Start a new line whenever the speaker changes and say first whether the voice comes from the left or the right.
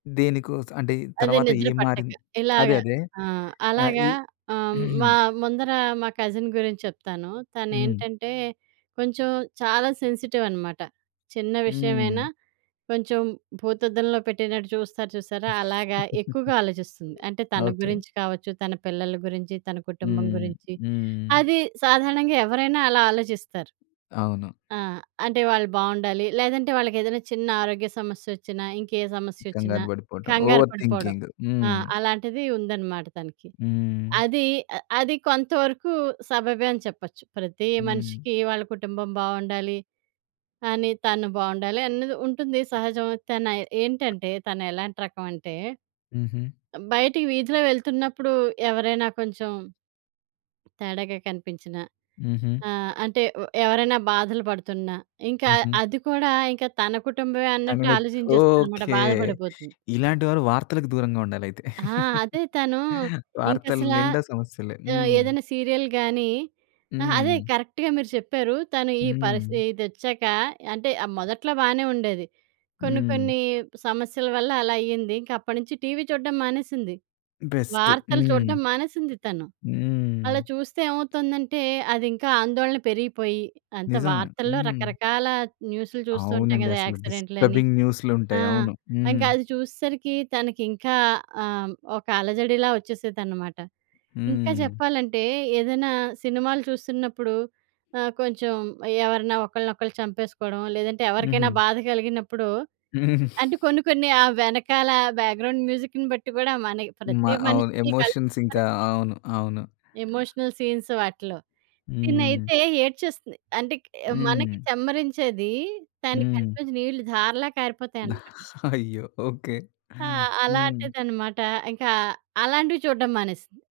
left: దేనికోసం అంటే ఇది
right: అది
left: తర్వాత
right: నిద్ర
left: ఏం
right: పట్టక
left: మారింది? అదే.
right: ఇలాగా.
left: అదే.
right: ఆ!
left: ఆహ్, ఈ
right: అలాగా ఆహ్, మా ముందర మా కజిన్ గురించి చెప్తాను.
left: హ్మ్.
right: తనేంటంటే కొంచెం చాలా సెన్సిటివ్ అనమాట. చిన్న
left: హ్మ్.
right: విషయమైనా కొంచెం భూతద్దంలో పెట్టినట్టు చూస్తారు చూసారా? అలాగా ఎక్కువగా ఆలోచిస్తుంది. అంటే తన
left: ఓకే.
right: గురించి కావచ్చు, తన పిల్లల గురించి, తన కుటుంబం
left: హ్మ్.
right: గురించి,
left: హ్మ్.
right: అది సాధారణంగా ఎవరైనా అలా ఆలోచిస్తారు.
left: అవును.
right: ఆ! అంటే వాళ్ళు బాగుండాలి. లేదంటే వాళ్ళకేదైనా చిన్న ఆరోగ్య సమస్యొచ్చినా, ఇంకే సమస్యొచ్చినా
left: కంగారు బడిపోవటం.
right: కంగారు
left: ఓవర్
right: పడిపోవడం.
left: థింకింగు.
right: ఆ!
left: హ్మ్.
right: అలాంటిది ఉందన్నమాట తనకి.
left: హ్మ్.
right: అదీ అ అది కొంతవరకు సబబే అని చెప్పొచ్చు. ప్రతి
left: హ్మ్.
right: మనిషికి వాళ్ళ కుటుంబం బాగుండాలి, అని తను బాగుండాలి అన్నది ఉంటుంది సహజం తనై ఏంటంటే తనేలాంటి రకమంటే,
left: హుహు.
right: బయటికి వీధిలో వెళ్తున్నప్పుడు ఎవరైనా కొంచెం తేడాగా కనిపించిన,
left: హుహు.
right: ఆహ్, అంటే వ్ ఎవరైనా బాధలు పడుతున్నా, ఇంకా
left: హుహు.
right: అది కూడా ఇంకా తన కుటుంబమే
left: తను
right: అన్నట్టు
left: నిత్
right: ఆలోచింజేస్తుందన్నమాట,
left: ఓకే.
right: బాధ పడిపోతుంది.
left: ఇలాంటి వారు వార్తలకు దూరంగా ఉండాలైతే.
right: ఆ! అదే తను
left: వార్తలు
right: ఇంకసల
left: నిండా సమస్యలే.
right: ఆహ్,
left: హ్మ్.
right: ఏదైనా సీరియల్ గాని ఆహా! అదే
left: హ్మ్.
right: కరెక్ట్‌గా మీరు చెప్పారు. తను ఈ పరిసి
left: హ్మ్.
right: ఇదొచ్చాక అంటే ఆహ్, మొదట్లో బానే ఉండేది. కొన్ని
left: హ్మ్.
right: కొన్ని సమస్యల వల్ల అలా అయింది, ఇంకప్పడినుంచి టీవీ చూడ్డం మానేసింది.
left: బెస్టు.
right: వార్తలు
left: హ్మ్.
right: చూడ్డం మానేసింది తను.
left: హ్మ్.
right: అలా చూస్తే ఏమవుతుందంటే, అదింకా ఆందోళన పెరిగిపోయి, అంతా
left: నిజమే.
right: వార్తల్లో
left: హ్మ్.
right: రకరకాల న్యూసులు చూస్తూ ఉంటాం
left: అవునండి,
right: గదా!
left: అసలు.
right: యాక్సిడెంట్లని
left: డిస్టర్బింగ్
right: ఆ!
left: న్యూస్లుంటాయి. అవును. హ్మ్.
right: ఇంకది చూసేసరికి తనకింకా ఆహ్, ఒక అలజడిలా ఒచ్చేసేదనమాట. ఇంకా
left: హ్మ్.
right: జెప్పాలంటే, ఏదైనా సినిమాలు చూస్తున్నప్పుడు ఆహ్, కొంచెం ఎవరన్నా ఒకరినొలు చంపేసుకోవడం, లేదంటే ఎవరికైనా
left: హుహు.
right: బాధ కలిగినప్పుడు అంటే కొన్ని కొన్ని ఆ వెనకాల బ్యాక్‌గ్రౌండ్ మ్యూజిక్‌ని బట్టి గూడా మనకి
left: మ
right: ప్రతి
left: అవును.
right: మనిషికి కల్
left: ఎమోషన్స్
right: కల్
left: ఇంకా అవును. అవును.
right: ఎమోషనల్ సీన్స్ వాటిలో.
left: హ్మ్.
right: తినైతే ఏడ్చేస్తుంది. అంటే క్ మనకి
left: హ్మ్.
right: చమ్మరించేది తన కంటి
left: హ్మ్.
right: నుంచి నీళ్ళు ధారలా కారిపోతాయన్నమాట.
left: అయ్యో! ఓకే.
right: ఆ!
left: హ్మ్.
right: అలాంటిదన్నమాట. ఇంకా అలాంటివి చూడడం మానేసింది.